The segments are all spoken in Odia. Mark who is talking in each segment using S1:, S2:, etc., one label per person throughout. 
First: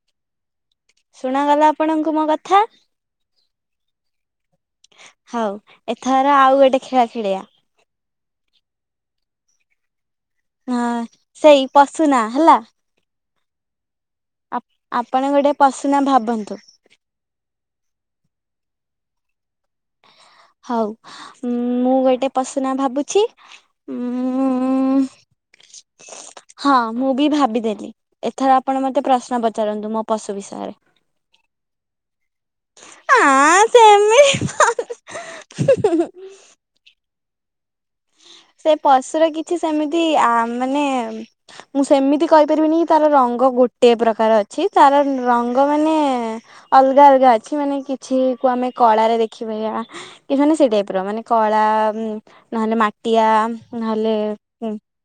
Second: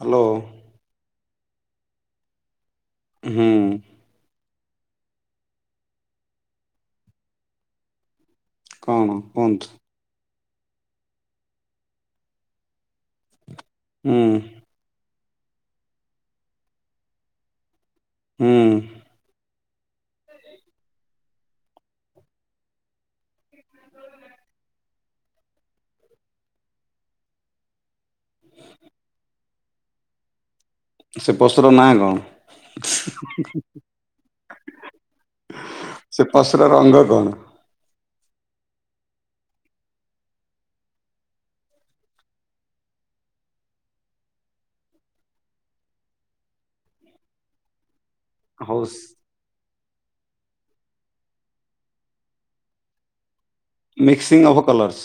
S1: ହ୍ୟାଲୋ।
S2: ଶୁଣାଗଲା ଆପଣଙ୍କୁ ମୋ କଥା?
S1: ହୁଁ।
S2: ହଉ ଏଥର ଆଉ ଗୋଟେ ଖେଳ ଖେଳିଆ।
S1: କଣ କଣ କୁହନ୍ତୁ?
S2: ହଁ ସେଇ ପଶୁନା ହେଲା।
S1: ହୁଁ।
S2: ଆପଣ ଗୋଟେ ପଶୁନା ଭାବନ୍ତୁ।
S1: ହୁଁ।
S2: ହଉ ମୁଁ ଗୋଟେ ପଶୁନା ଭାବୁଛି। ଉଁ ଉଁ ହଁ ମୁଁ ବି ଭାବିଦେଲି। ଏଥର ଆପଣ ମତେ ପ୍ରଶ୍ନ ପଚାରନ୍ତୁ ମୋ ପଶୁ ବିଷୟରେ।
S1: ସେ ପସୁର ନାଁ କଣ?
S2: ଆଁ ସେମିତି
S1: ସେତ [unintelligible] ପଶୁର ରଙ୍ଗ କଣ?
S2: ସେ ପଶୁର କିଛି ସେମିତି ଆ ମାନେ ମୁଁ ସେମିତି କହିପାରିବିନି କି ତାର ରଙ୍ଗ ଗୋଟେ ପ୍ରକାର ଅଛି ତାର ରଙ୍ଗ ମାନେ ଅଲଗା ଅଲଗା ଅଛି ମାନେ କିଛି ତାକୁ ଆମେ
S1: ହଉ
S2: କଳାରେ ଦେଖିପାରିବା କି ମାନେ ସେଇ ଟାଇପ ର ମାନେ କଳା ନହଲେ ମାଟିଆ। ନହେଲେ
S1: ମିକ୍ସିଂ ଅଫ୍ କଲର୍ସ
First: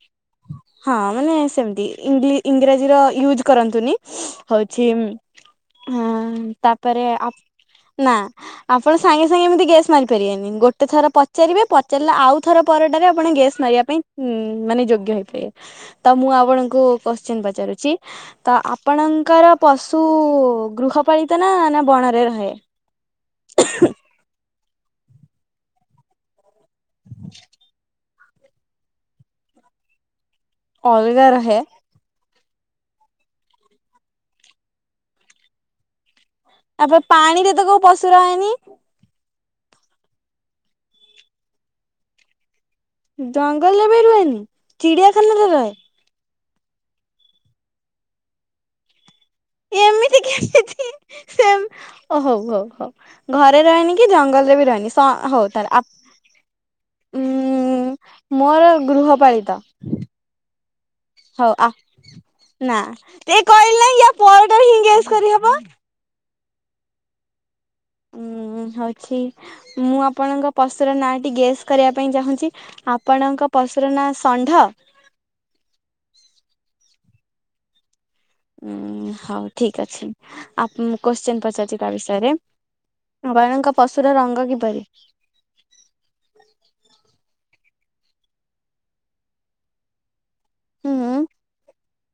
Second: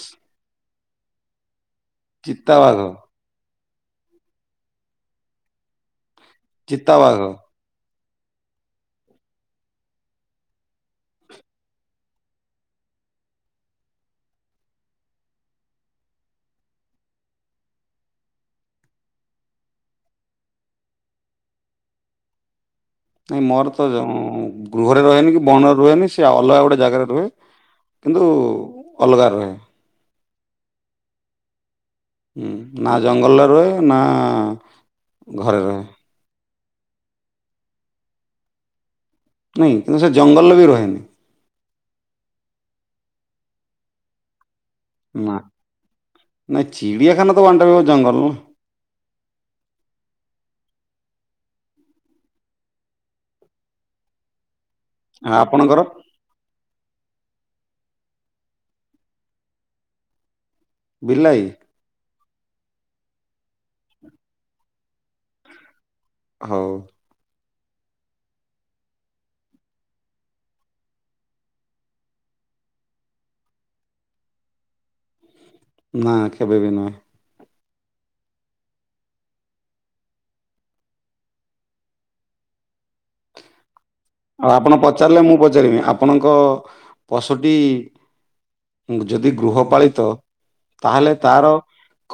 S2: ହଁ ମାନେ ସେମତି ଇଂଗଲି
S1: ଚିତାବାଘ
S2: ଇଂରାଜୀର ୟୁଜ କରନ୍ତୁନି। ହଉଛି ତାପରେ
S1: ଚିତାବାଘ
S2: ଆପ- ନା ଆପଣ ସାଙ୍ଗେ ସାଙ୍ଗେ ଏମିତି ଗେସ୍ ମାରିପାରିବେନି ଗୋଟେ ଥର ପଚାରିବେ। ପଚାରିଲେ ଆଉ- ଥର ପରଟାରେ ଆପଣ ଗେସ୍ ମାରିବା ପାଇଁଁ ମାନେ ଯୋଗ୍ୟ ହେଇପାରିବେ। ତ ମୁଁ ଆପଣଙ୍କୁ କୋଶ୍ଚିନ ପଚାରୁଛି? ତ ଆପଣଙ୍କର ପଶୁ ଗୃହପାଳିତ ନା ବଣରେ ରହେ?
S1: ନାଇଁ ମୋର ତ ଯ ଗୃହରେ ରହେନି କି ବଣରେ ରୁହେନି ସେ ଅଲଗା ଗୋଟେ ଜାଗାରେ ରୁହେ। କିନ୍ତୁ ଅଲଗା ରୁହେ।
S2: ଅଲଗା ରହେ?
S1: ହୁଁ, ନା ଜଙ୍ଗଲରେ ରୁହେ ନା ଘରେ ରହେ।
S2: ତାପରେ ପାଣିରେ ତ କୋଉ ପଶୁ ରହେନି?
S1: ନାହିଁ କିନ୍ତୁ ସେ ଜଙ୍ଗଲରେ ବି ରୁହେନି।
S2: ଜଙ୍ଗଲରେ ବି ରୁହେନି।
S1: ନା
S2: ଚିଡିଆଖାନାାରେ ରହେ?
S1: ନାଇଁ ଚିଡ଼ିଆଖାନା ତ ୱନ ଟାଇପ୍ ଅଫ ଜଙ୍ଗଲ।
S2: ଏମିତି କେମିତି? ସେମ୍ ଓ ହଉ, ହଉ, ହଉ, ଘରେ ରହେନି କି ଜଙ୍ଗଲରେ ବି ରହେନି। ହଁ
S1: ନା
S2: ହଉ ତାହେଲେ
S1: ଆପଣଙ୍କର
S2: ଆପ ଉଁ ମୋର ଗୃହପାଳିତ।
S1: ବିଲାଇ
S2: ହଉ ଆ ନା ଏ କହିଲି ନା ୟା ପରଟାରେ ହିଁ ଗେସ୍ କରିହବ।
S1: ହଉ
S2: ଉଁ ହଉଛି। ମୁଁ ଆପଣଙ୍କ ପଶୁର ନାଁଟି ଗେସ୍ କରିବା ପାଇଁ ଚାହୁଁଛି। ଆପଣଙ୍କ ପଶୁ ର ନାଁ ଷଣ୍ଢ?
S1: ନା କେବେ ବି ନହଁ।
S2: ଉଁ ହଉ ଠିକ ଅଛି। ଆ କୋଶ୍ଚିନ୍ ପଚାରୁଛି ତା ବିଷୟରେ। [inaudible] ପଶୁର ର-
S1: ଆଉ ଆପଣ ପଚାରିଲେ ମୁଁ ପଚାରିବିନି। ଆପଣଙ୍କ ପଶୁଟି ଯଦି ଗୃହପାଳିତ-
S2: ହୁଁ
S1: ତାହେଲେ ତାର-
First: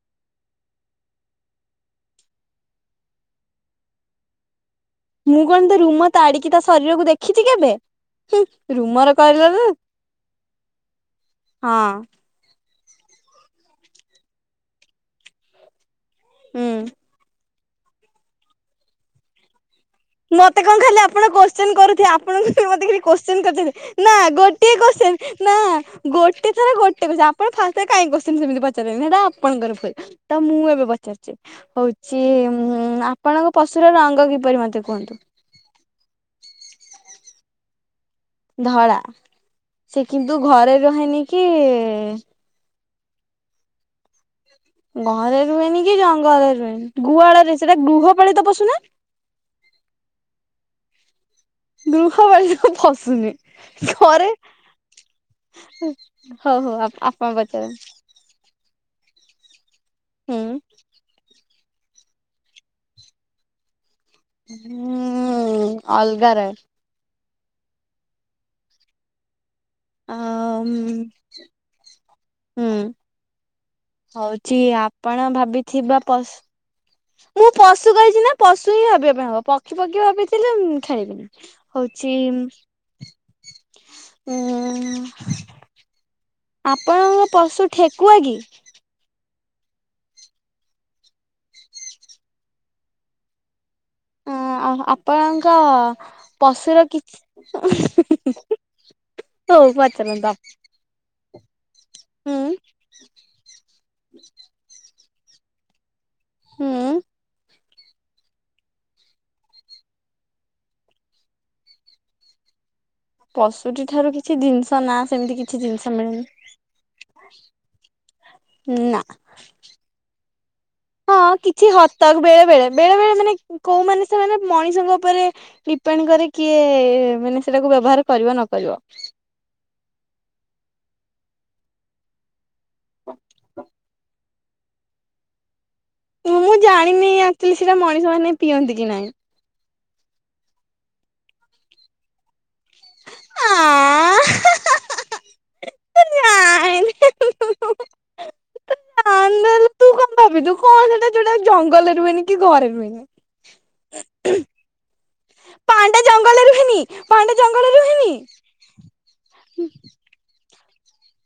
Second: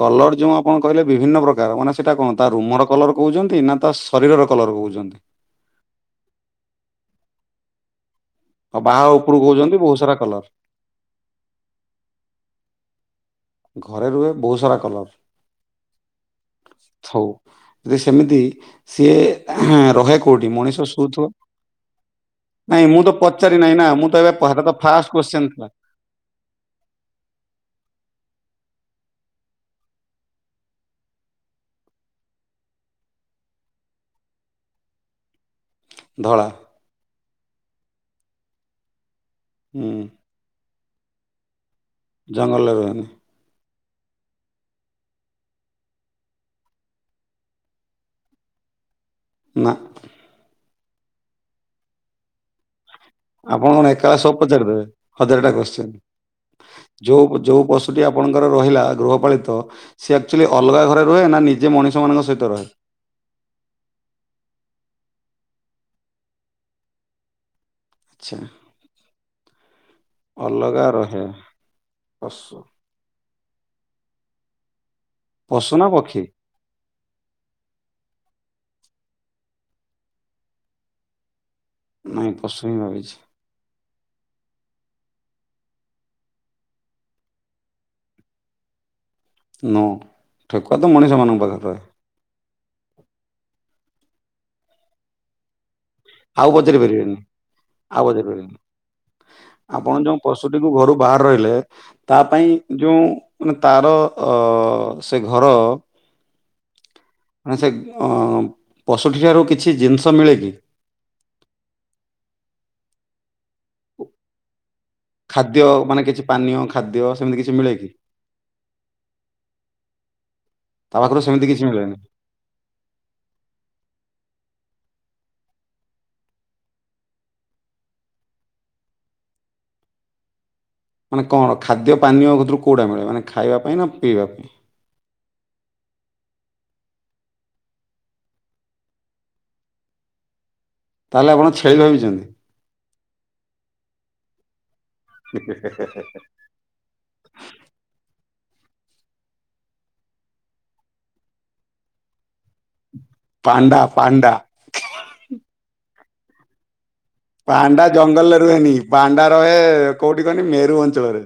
S1: କଲର ଯୋଉ ଆପଣ କହିଲେ ବିଭିନ୍ନ ପ୍ରକାର ମାନେ ସେଇଟା କଣ ତା ରୁମର କଲର କହୁଛନ୍ତି ନା ତା ଶରୀରର କଲର କହୁଛନ୍ତି?
S2: ମୁଁ କଣ ତା ରୁମ ତାଡି଼କି ତା ଶରୀରକୁ ଦେଖିଛି କେବେ? ହୁଁ
S1: ଆଉ ବାହା
S2: ରୁମର
S1: ଉପରୁ
S2: କଲର୍।
S1: କହୁଛନ୍ତି ବହୁତ ସାରା କଲର
S2: ହଁ।
S1: ଘରେ ରୁହେ ବହୁତ ସାରା କଲର।
S2: ହୁଁ।
S1: [inaudible] ଯେ ସେମିତି ସିଏ ରହେ- କୋଉଠି
S2: ମତେ
S1: ମଣିଷ
S2: କଣ ଖାଲି
S1: ଶୋଉଥିବ
S2: ଆପଣ କୋଶ୍ଚିନ୍ କରୁଥେ ଆପଣଙ୍କୁ
S1: ନାଇଁ
S2: ମତେ କିଛି
S1: ମୁଁ ତ
S2: କୋଶ୍ଚିନ୍
S1: ପଚାରି ନାହିଁ
S2: କରିଛନ୍ତି
S1: ମୁଁ
S2: ନା
S1: ତ ଏବେ
S2: ଗୋ
S1: ପ- ହେଟା
S2: ଟିଏ
S1: ତ ଫାଷ୍ଟ
S2: କୋଶ୍ଚିନ୍
S1: ଥିଲା
S2: ନା- ଗୋଟେ ଥରେ ଗୋଟେ କୋଶ୍ଚିନ ଆପଣ ଫାଷ୍ଟରେ କାଇଁ କୋଶ୍ଚିନ୍ ସେମିତି ପଚାରିବେନି ସେଟା ଆପଣଙ୍କର ଭୁଲ। ତ ମୁଁ ଏବେ ପଚାରୁଛି। ହଉଛି ଉଁ ଆପଣଙ୍କ ପଶୁର ରଙ୍ଗ କିପରି ମତେ କୁହନ୍ତୁ। କୁହନ୍ତୁ।
S1: ଧଳା
S2: ଧଳା।
S1: ହୁଁ
S2: ସେ କିନ୍ତୁ ଘରେ ରହେନି କି-
S1: ଜଙ୍ଗଲରେ ରୁହେନି।
S2: ଘରେ ରୁହେନି କି ଜଙ୍ଗଲରେ ରୁହେନି। ଗୁଆଳରେ ସେଟା ଗୃହପାଳିତ ପଶୁ ନା?
S1: ନା
S2: ଗୃହ ପଳିତ ପଶୁ ନୁହେଁ।
S1: ଆପଣ କଣ ଏକଲା
S2: ଘରେ
S1: ସବୁ ପଚାରିଦେବେ। ହଜାର ଟା କୋଶ୍ଚିନ୍।
S2: ହଉ ହଉ ଆପଣ
S1: ଯୋଉ, ଯୋଉ
S2: ପଚାରନ୍ତୁ
S1: ପଶୁଟି ଆପ ଆପଣଙ୍କର ରହିଲା ଗୃହପାଳିତ ସେ ଆକ୍ଚୁଆଲି
S2: ହୁଁ
S1: ଅଲଗା ଘରେ ରୁହେ ନା ନିଜେ ମଣିଷ ମାନଙ୍କ ସହିତ ରହେ?
S2: ହୁଁ ଅଲଗା ରଏ
S1: ଆଚ୍ଛା।
S2: ଆଉ
S1: ଅଲଗା ରହେ ପଶୁ
S2: ହୁଁ ହଉଛି ଆପଣ
S1: ପଶୁ ନା
S2: ଭାବିଥିବା
S1: ପକ୍ଷୀ?
S2: ପଶୁ ମୁଁ ପଶୁ କହିଛି ନା ପଶୁ ହିଁ ଭାବିବା ପାଇଁ ହବ ପକ୍ଷୀ ପକ୍ଷୀ ଭାବିଥିଲେ ଖେଳିବିନି। ହଉଛି
S1: ନାଇଁ ପଶୁ ହିଁ ଭାବିଛି
S2: ଉଁ ଆପଣଙ୍କ ପଶୁ ଠେକୁଆ କି?
S1: ନ ଠେକୁଆ ତ ମଣିଷମାନଙ୍କ ପାଖରେ ରହେ।
S2: ଅ ଆ ଆପଣଙ୍କ
S1: ଆଉ ପଚାରି
S2: ପଶୁର
S1: ପାରିବେନି ଆଉ ପଚାରି
S2: କିଛି
S1: ପାରିବେନି
S2: ହଉ
S1: ଆପଣ ଯୋଉ
S2: ପଚାରନ୍ତ
S1: ପଶୁଟିକୁ ଘରୁ ବାହାର୍ ରହିଲେ ତା
S2: ହୁଁ
S1: ପାଇଁ ଯେଉଁ ମାନେ ତାର ସେ ଘର
S2: ହୁଁ।
S1: ମାନେ ସେ ପଶୁଟି ଠାରୁ କିଛି ଜିନିଷ ମିଳେ କିି?
S2: ପଶୁଟି ଠାରୁ କିଛି ଜିନିଷ ନା ସେମିତି
S1: ଖାଦ୍ୟ
S2: କିଛି ଜିନିଷ
S1: ମାନେ କିଛି
S2: ମିଳନି
S1: ପାନୀୟ ଖାଦ୍ୟ ସେମିତି କିଛି ମିଳେ କି?
S2: ନା।
S1: ତା ପାଖରୁ
S2: ହଁ
S1: ସେମିତି
S2: କିଛି
S1: ମିଳେନି।
S2: ହତକ ବେଳେ ବେଳେ ବେଳେ ବେଳେ ମାନେ କୋଉମାନେ ସେମାନେ ମଣିଷଙ୍କ ଉପରେ ଡିପେଣ୍ଡ୍ କରେ କିଏ ମାନେ ସେଟାକୁ ବ୍ୟବହାର କରିବ ନ କରିବ।
S1: ମାନେ କଣ ଖାଦ୍ୟ ପାନୀୟ କତରୁ କେଉଁଟା ମିଳେ ମାନେ ଖାଇବା ପାଇଁ ନା ପିଇବା ପାଇଁ?
S2: ମୁଁ ଜାଣିନି ଆକ୍ଚୁଆଲି ସେଇଟା ମଣିଷ ମାନେ ପିଅନ୍ତି କି ନାହିଁ।
S1: ତାହେଲେ ଆପଣ ଛେଳି ଭାବିଛନ୍ତି।
S2: ଆଁ, [unintelligible]
S1: ହି, ହେ, ହେ, ହେ
S2: ତୁ କଣ ଭାବିଲୁ କଣ ସେଇଟା ଯୋଉଟା ଜଙ୍ଗଲରେ ରୁହେନି କି ଘରେ
S1: ପାଣ୍ଡା ପାଣ୍ଡା
S2: ରୁହେନି। ପାଣ୍ଡା ଜଙ୍ଗଲ ରେ ରୁହେନି। ଜଙ୍ଗଲରେ
S1: ପାଣ୍ଡା
S2: ରୁହେନି।
S1: ଜଙ୍ଗଲରେ ରୁହେନି ପାଣ୍ଡା ରୁହେ କୋଉଠି କହନି ମେରୁ ଅଞ୍ଚଳରେ।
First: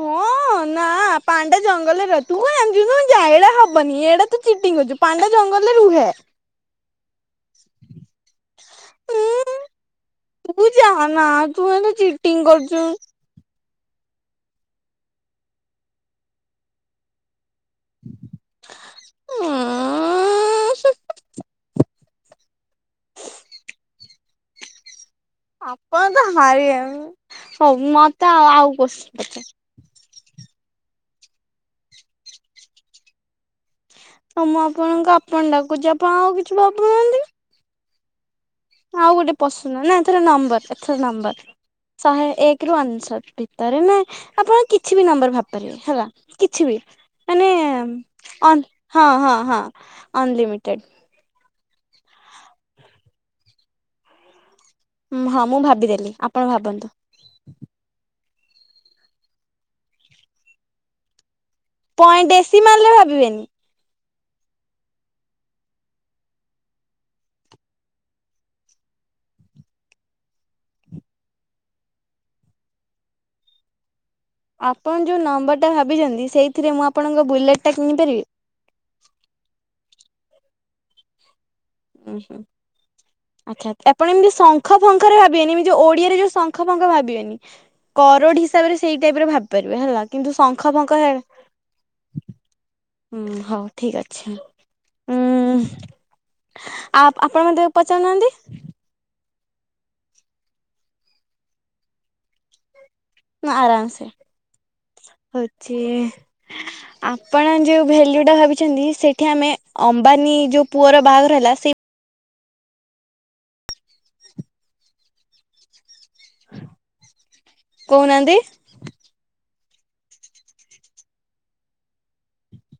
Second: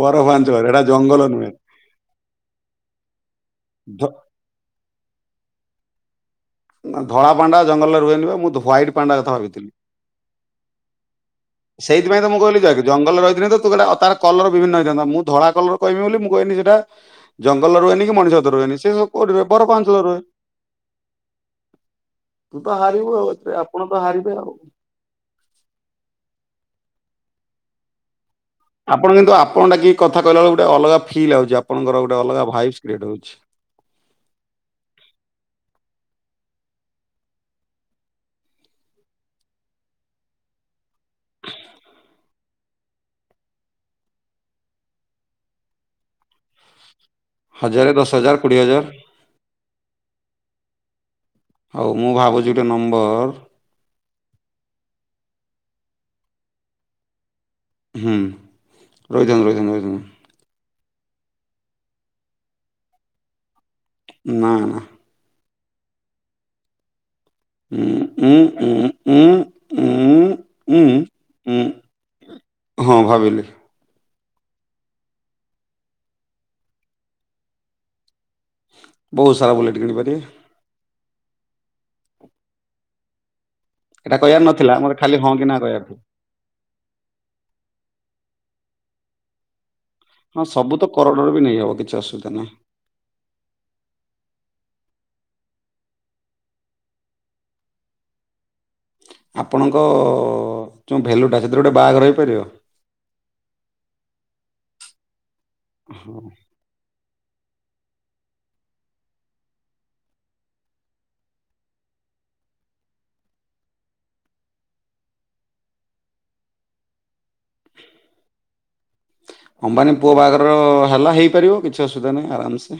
S1: ବରଫ ଅଞ୍ଚଳରେ ଏଟା
S2: ନା
S1: ଜଙ୍ଗଲ ନୁହେଁ।
S2: ପାଣ୍ଡା ଜଙ୍ଗଲରେ ରୁହେ, ତୁ କଣ ଜାଣିଛୁ ତୁ ଜାଇଲା
S1: ଧ
S2: ହବନି ଏଡେ ତୁ ଚିଟିଂ କରୁଛୁ ପାଣ୍ଡା ଜଙ୍ଗଲରେ ରୁହେ।
S1: ଧଳା ପାଣ୍ଡା ଜଙ୍ଗଲରେ ରୁହନ୍ତି ବା ମୁଁ ହ୍ୱାଇଟ୍ ପାଣ୍ଡା କଥା
S2: ଉଁ
S1: ଭାବିଥିଲି।
S2: ତୁ, ଯାହା ନା
S1: ସେଇଥି ପାଇଁ ତ ମୁଁ କହିଲି ଯାକ କି ଜଙ୍ଗଲରେ ରହିଥିଲେ ତ ତୁ କହିଲୁ ତାର କଲର ବିଭିନ୍ନ ହେଇଥାନ୍ତା ମୁଁ ଧଳା କଲର କହିବି ବୋଲି ମୁଁ କହିଲି ସେଟା ଜଙ୍ଗଲ ରୁହେନି କି ମଣିଷ କତି ରେ ରୁହେନି ସେ ସବୁ କୋଉଠି ରୁହେ ବର ପାଉଁସ ଘରେ ରୁହେ।
S2: ଉଁ
S1: ତୁ ତ ହାରିବୁ ଆଉ ଏଥିରେ ଆପଣ ତ ହାରିବେ ଆଉ।
S2: ଆପଣ ତ ହାରି ବେ ଉଁ ହଉ ମତେ ଆଉ କୋଶ୍ଚିନ୍
S1: ଆପଣ କିନ୍ତୁ
S2: ପଚାର।
S1: ଆପଣ ଡାକିକି କଥା କହିଲା ବେଳେକୁ ଗୋଟେ ଅଲାଗା ଫିଲ୍ ଆଉଛି ଆପଣଙ୍କର ଗୋଟେ ଅଲଗା ଭାଇବସ୍ କ୍ରିଏଟ ହଉଛି।
S2: ହଉ ମୁଁ ଆପଣଙ୍କୁ ଆପଣ ଡାକୁଛି ଆପଣ ଆଉ କିଛି ଭାବୁ ନାହାନ୍ତି। ଆଉ ଗୋଟେ ପଶୁ ନା ଏଥର ନମ୍ବର ଏଥର ନମ୍ବର। ଶହେ ଏକ ରୁ ଅନ୍ସ୍ୱାର ଭିତରେ ନାଇ ଆପଣ କିଛି ବି ନମ୍ବର ଭାବିପାରିବେ ହେଲା। କିଛି ବି ମାନେ
S1: ହଜାରେ ଦଶ ହଜାର କୋଡିଏ ହଜାର
S2: ହଁ, ହଁ, ହଁ ଅନ୍ ଲିମିଟେଡ୍। ଆନଲିମିଟର୍ଡ।
S1: ହଉ ମୁଁ ଭାବୁଛି ଗୋଟେ ନମ୍ବର।
S2: ଉଁ, ହଁ, ମୁଁ ଭାବିଦେଲି ଆପଣ ଭାବନ୍ତୁ।
S1: ହୁଁ, ରହି ଥାଆନ୍ତୁ ରହି ଥାଆନ୍ତୁ।
S2: ପଏ ବେଶି ମାରିଲେ ଭାବିବେନି।
S1: ନା, ନା। ଉଁ, ଉଁ, ଉଁ, ଉଁ, ଉଁ, ଉଁ। ଉଁ ଉଁ ହଁ ଭାବିଲି।
S2: ଆପଣ ଯୋଉ ନମ୍ବରଟା ଭାବିଚନ୍ତି ସେଇଥିରେ ମୁଁ ଆପଣଙ୍କ ବୁଲେଟ୍ ଟା କିଣି ପାରିବି?
S1: ବହୁତ୍ ସାରା ବୁଲେଟ୍ କିଣିପାରିବେ।
S2: ଉଁ ହୁଁ ଆଚ୍ଛା ଆପଣ
S1: ଏଇଟା
S2: ଏମିତି
S1: କହିବାର ନଥିଲା
S2: ଶଙ୍ଖ
S1: ମୋର ଖାଲି
S2: ଫଙ୍ଖରେ
S1: ହଁ କି
S2: ଭାବିବେନି
S1: ନା
S2: ଏମିତି
S1: କହିବାର
S2: ଯୋଉ
S1: ଥିଲା।
S2: ଓଡିଆରେ ଯୋଉ ଶ ଙ୍ଖଫଙ୍କ ଭାବିବେନି କରୋଡ଼୍ ହିସାବରେ ସେଇ ଟାଇପ୍ ର ଭାବପାରିବେ ହେଲା। କିନ୍ତୁ
S1: ହଁ
S2: ଶଙ୍ଖ
S1: ସବୁ ତ
S2: ଫଙ୍ଖ
S1: କାରୋଡ଼ ରେ ବି ନେଇହବ କିଛି ଅସୁବିଧା ନାହିଁ।
S2: ହୁଁ ହଉ ଠିକ୍ ଅଛି ଉଁ। ଆ ଆପଣ ମତେ ପଚାରୁ ନାହାନ୍ତି।
S1: ଆପଣଙ୍କ ଯେଉଁ ଭ୍ୟାଲୁ ଟା ସେଥିରେ ଗୋଟେ ବାହାଘର ରହିପାରିବ?
S2: ନା ଆରାମ୍ ସେ ହଉଚି।
S1: ହଁ
S2: ଆପଣ ଯୋଉ ଭେଲ୍ୟୁ ଟା ଭାବିଛନ୍ତି ସେଇଠି ଆମେ ଅମ୍ବାନୀ ଯୋଉ ପୁଅର ବାହାଘର ହେଲା ସେ କହୁ ନାହାନ୍ତି?
S1: ଅମ୍ବାନୀ ପୁଅ ବାହାଘର ହେଲା ହେଇପାରିବ କିଛି ଅସୁବିଧା ନାହିଁ ଆରାମ୍ ସେ।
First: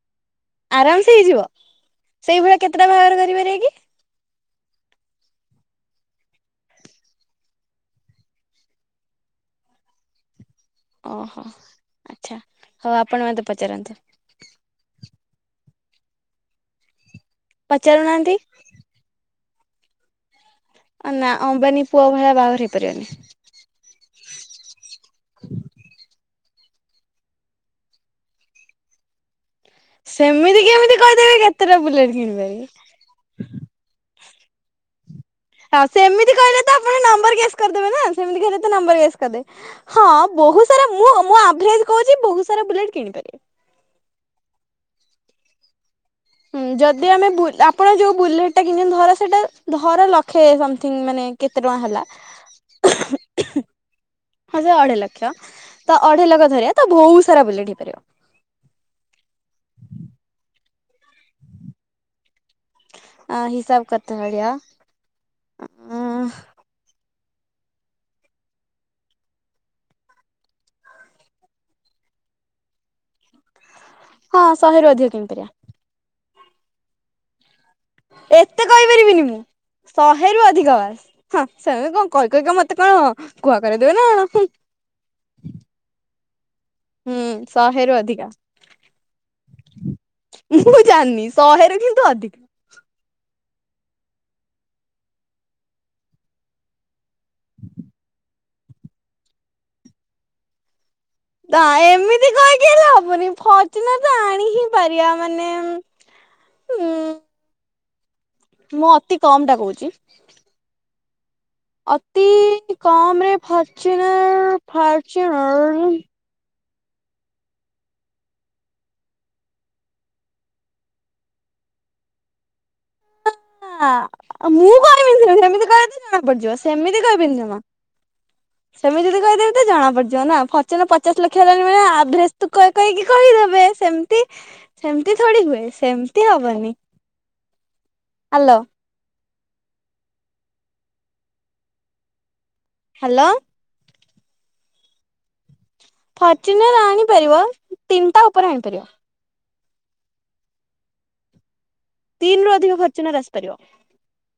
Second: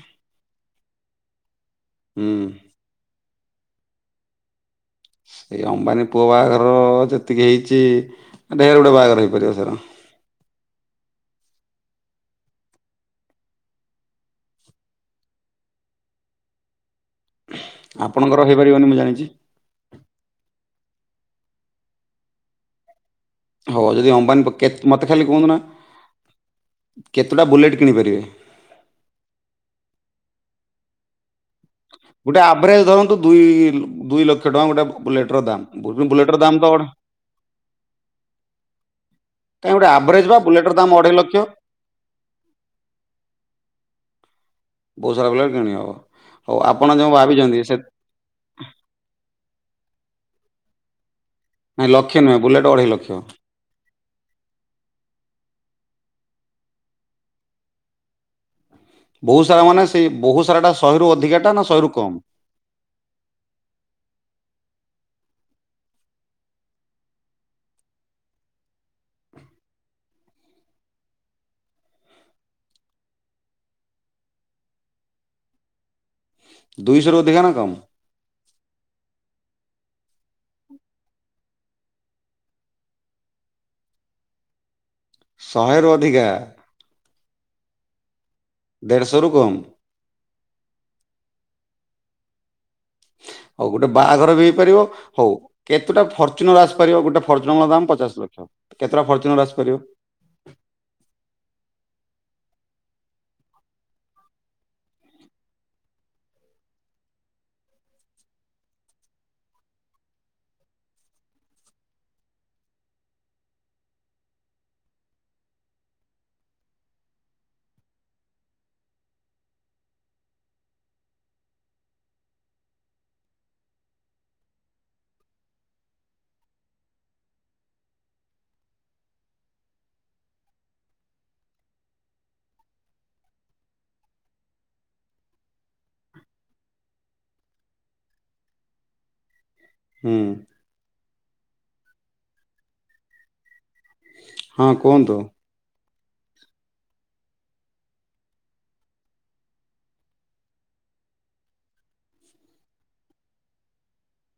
S2: ଆରାମ୍ ସେ ହେଇଯିବ
S1: ହୁଁ
S2: ସେଇ ଭଳିଆ କେତେଟା ବାହାଘର କରି ପାରିବେ କି?
S1: ସେଇ ଅମ୍ବାନୀ ପୁଅ ବାହାଘରର ଯେତିକି ହେଇଚି ଢେର୍ ଗୁଡାଏ ବାହାଘର ହୋଇ ପାରିବ ଧର।
S2: ଅହ ଆଚ୍ଛା ହଉ ଆପଣ ମୋତେ ପଚାରନ୍ତୁ। ପଚାରୁନାହାନ୍ତି।
S1: ଆପଣଙ୍କର ହୋଇ ପାରିବନି ମୁଁ ଜାଣିଚି।
S2: ଆ ନା ଅମ୍ବାନୀ ପୁଅ ଭଳିଆ ବାହାଘର ହେଇ ପାରିବନି।
S1: ହଉ ଯଦି ଅମ୍ବାନୀ ପୁ କେତ୍ ମତେ ଖାଲି କୁହନ୍ତୁ ନା କେତୁଟା ବୁଲେଟ୍ କିଣିପାରିବେ?
S2: ସେମିତି କେମିତି କହିଦେବି କେ
S1: ଗୁଟେ ଆଭରେଜ୍ ଧରନ୍ତୁ ଦୁଇ ଦୁଇଲ
S2: ହଁ ସେମିତି
S1: ଦାମ
S2: କହିଲେ ତ
S1: କାଇଁ
S2: ଆପଣ ନମ୍ବର ଗେସ୍ କରିଦେବେ ନା ସେମିତି କହିଲେ ତ ନମ୍ବର ଗେସ୍
S1: ଗୋଟେ
S2: କରିଦେବେ। ହଁ
S1: ଆଭରେଜ ବା
S2: ବହୁତ୍
S1: ବୁଲେଟର
S2: ସାରା
S1: ଦାମ
S2: ମୁଁ
S1: ଅଢେଇ ଲକ୍ଷ
S2: ମୁଁ ଅଭ୍ରେଜ୍ କହୁଛି ବହୁତ୍ ସାରା ବୁଲେଟ୍ କିଣି ପାରିବି।
S1: ବହୁ ସାରା ବୁଲେଟ୍ କିଣି ହବ? ହଉ
S2: ହୁଁ
S1: ଆପଣ
S2: ଯଦି
S1: ଯୋଉ
S2: ଆମେ ବୁଲ୍
S1: ଭାବିଛନ୍ତି ସେ
S2: ଆପଣ ଯୋଉ ବୁଲେଟ୍ ଟା କିଣିଛନ୍ତି ଧର ସେଟା ଧର ଲକ୍ଷେ ସମଥିଙ୍ଗ୍ ମାନେ। କେତେ ଟଙ୍କା
S1: ନାଇଁ ଲକ୍ଷେ ନୁହେଁ ବୁଲେଟ ଅଢେଇ ଲକ୍ଷ
S2: ହେଲା। ହଁ ସେଇ ଅଢ଼େଇ ଲକ୍ଷ ତ ଅଢ଼େଇ ଲକ୍ଷ ଧରିବା ତ ବହୁ ସାରା ବୁଲେଟ୍ ହେଇପାରିବ।
S1: ବହୁତ୍ ସାରା ମାନେ ସେଇ ବହୁତ୍ ସାରା ଟା ଶହେରୁ ଅଧିକା ଟା ନା ଶହେରୁ କମ୍?
S2: ଆ ହିସାବ କେତେ ଭଳିଆ ଅଁ। ହଁ ଶହେରୁ ଅଧିକ କିଣିପାରିବା।
S1: ଦୁଇଶହରୁ ଅଧିକା ନା କମ୍?
S2: ଏତେ କହିପାରିବିନି ମୁଁ। ଶହେରୁ ଅଧିକ ହଁ ସେମିତି କଣ କହି କହିକା ମତେ କଣ କୁହା କରେଇ ଦେବେ ନା କଣ ହୁଁ।
S1: ଶହେରୁ ଅଧିକା?
S2: ହୁଁ ଶହେ ରୁ ଅଧିକା।
S1: ଦେଢ଼ଶହରୁ କମ୍?
S2: ମୁଁ ଜାଣିନି ଶହେରୁ କିନ୍ତୁ ଅଧିକା।
S1: ହଉ ଗୋଟେ ବାହାଘର ବି ହେଇପାରିବ ହଉ କେତେଟା ଫର୍ଚୁନର୍ ଆସିପାରିବ ଗୁଟେ ଫର୍ଚୁନର୍ ଦାମ୍ ପଚାଶ ଲକ୍ଷ କେତେଟା ଫର୍ଚୁନର୍ ଆସି ପାରିବ?
S2: ତା ଏମିତି କହିକି ହେଲେ ହବନି ଫର୍ଚୁନର୍ ତ ଆଣି ହିଁ ପାରିବା ମାନେ। ହୁଁ। ମୁଁ ଅତି କମ୍ ଟା କହୁଛି। ଅତି କମ ରେ ଫର୍ଚୁନର୍ ଫର୍ଚୁନର୍। ନା ମୁଁ କହିବିନି ସେ ସେମିତି କହିଲେ ତ ଜଣା ପଡିଯିବ ସେମିତି କହିବିନି ଜମା। [inaudible] ସେମିତିି ଯଦି ତ କହିଦେଵି ତ ଜଣା ପଡିଯିବ ନା ଫର୍ଚନ ପଚାଶ ଲକ୍ଷ ହେଲାଣି ମାନେ ଆଭରେଜ ତ କହି କହି କି କହିଦେବେ ସେମିତି ସେମିତି ଥୋଡି ହୁଏ ସେମିତି ହବନି ହ୍ୟାଲୋ।
S1: ହୁଁ।
S2: ହ୍ୟାଲୋ।
S1: ହଁ କୁହନ୍ତୁ?
S2: ଫଚୁନ ଆଣିପାରିବ ତିନିଟା ଉପରେ ଆଣିପାରିବ। ତିନି ରୁ ଅଧିକ ଖର୍ଚୁନାର ଆସିପାରିବ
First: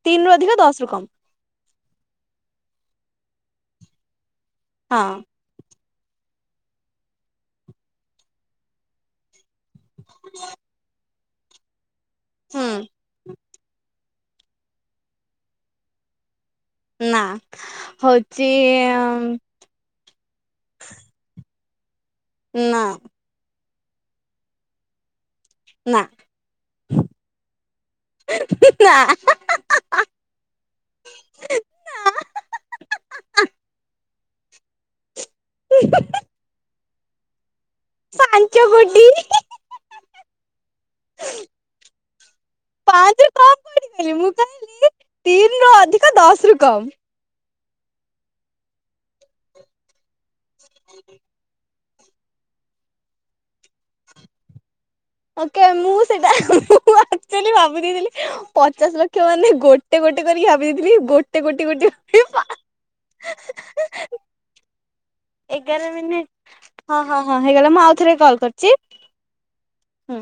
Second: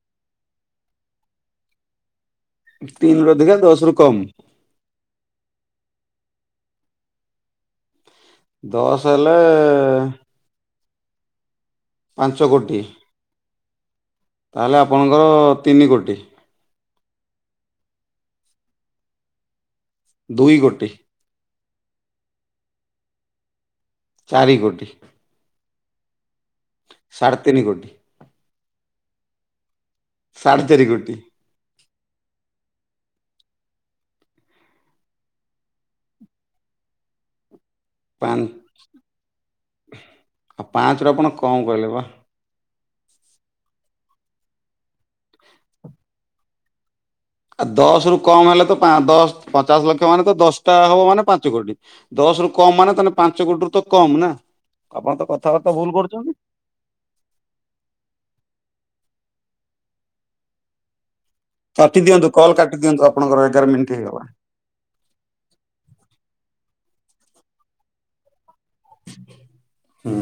S2: ତିନି ରୁ ଅଧିକ ଦଶ ରୁ କମ୍
S1: ତିନି ରୁ ଅଧିକା ଦଶ ରୁ କମ୍?
S2: ହଁ।
S1: ଦଶ ହେଲେ ପାଞ୍ଚ କୋଟି
S2: ହୁଁ
S1: ତାହେଲେ ଆପଣଙ୍କର ତିନି କୋଟି।
S2: ନା ହଉଛି
S1: ଦୁଇ ଗୋଟି
S2: ନାଁ।
S1: ଚାରି କୋଟି
S2: ନା।
S1: ସାଢ଼େ ତିନି କୋଟି
S2: ନାଁ।
S1: ସାଢ଼େ ଚାରି କୋଟି ପା
S2: ପାଞ୍ଚ କୋଟି
S1: ପାଞ୍ଚରୁ ଆପଣ କମ୍ କହିଲେ ବା
S2: ପାଞ୍ଚ ରୁ କଣ କହିଥିଲି ମୁଁ କହିଲି ତିନି ରୁ ଅଧିକ ଦଶ ରୁ କମ୍
S1: ଆ ଦଶ ରୁ କମ ହେଲେ ତ ପା ଦଶ ପଚାଶ ଲକ୍ଷ ମାନେ ତ ଦଶଟା ହବ ମାନେ ପାଞ୍ଚ କୋଟି। ଦଶ ରୁ କମ ମାନେ ତାହେଲେ ପାଞ୍ଚ କୋଟିରୁୁ ତ କମ ନା? ଆପଣ ତ
S2: ଓକେ
S1: କଥାବାର୍ତ୍ତା ଭୁଲ
S2: ମୁଁ
S1: କରୁଛନ୍ତି।
S2: ସେଇଟା ଭାବି ଦେଇଥିଲି ପଚାଶଲକ୍ଷ ମାନେ ଗୋଟେ ଗୋଟେ କରିକି ଭାବି ଦେଇଥିଲି ଗୋଟାଏ ଗୋଟେ
S1: କାଟି
S2: ଗୋଟେ
S1: ଦିଅନ୍ତୁ କଲ୍ କାଟି ଦିଅନ୍ତୁ ଆପଣଙ୍କର ଏଗାର ମିନିଟ୍ ହେଇଗଲା
S2: ଏଗାର ମିନିଟ ହଁ ହଁ ହଁ ହେଇଗଲା ମୁଁ ଆଉ ଥରେ କଲ କରୁଛି।
S1: ହୁଁ।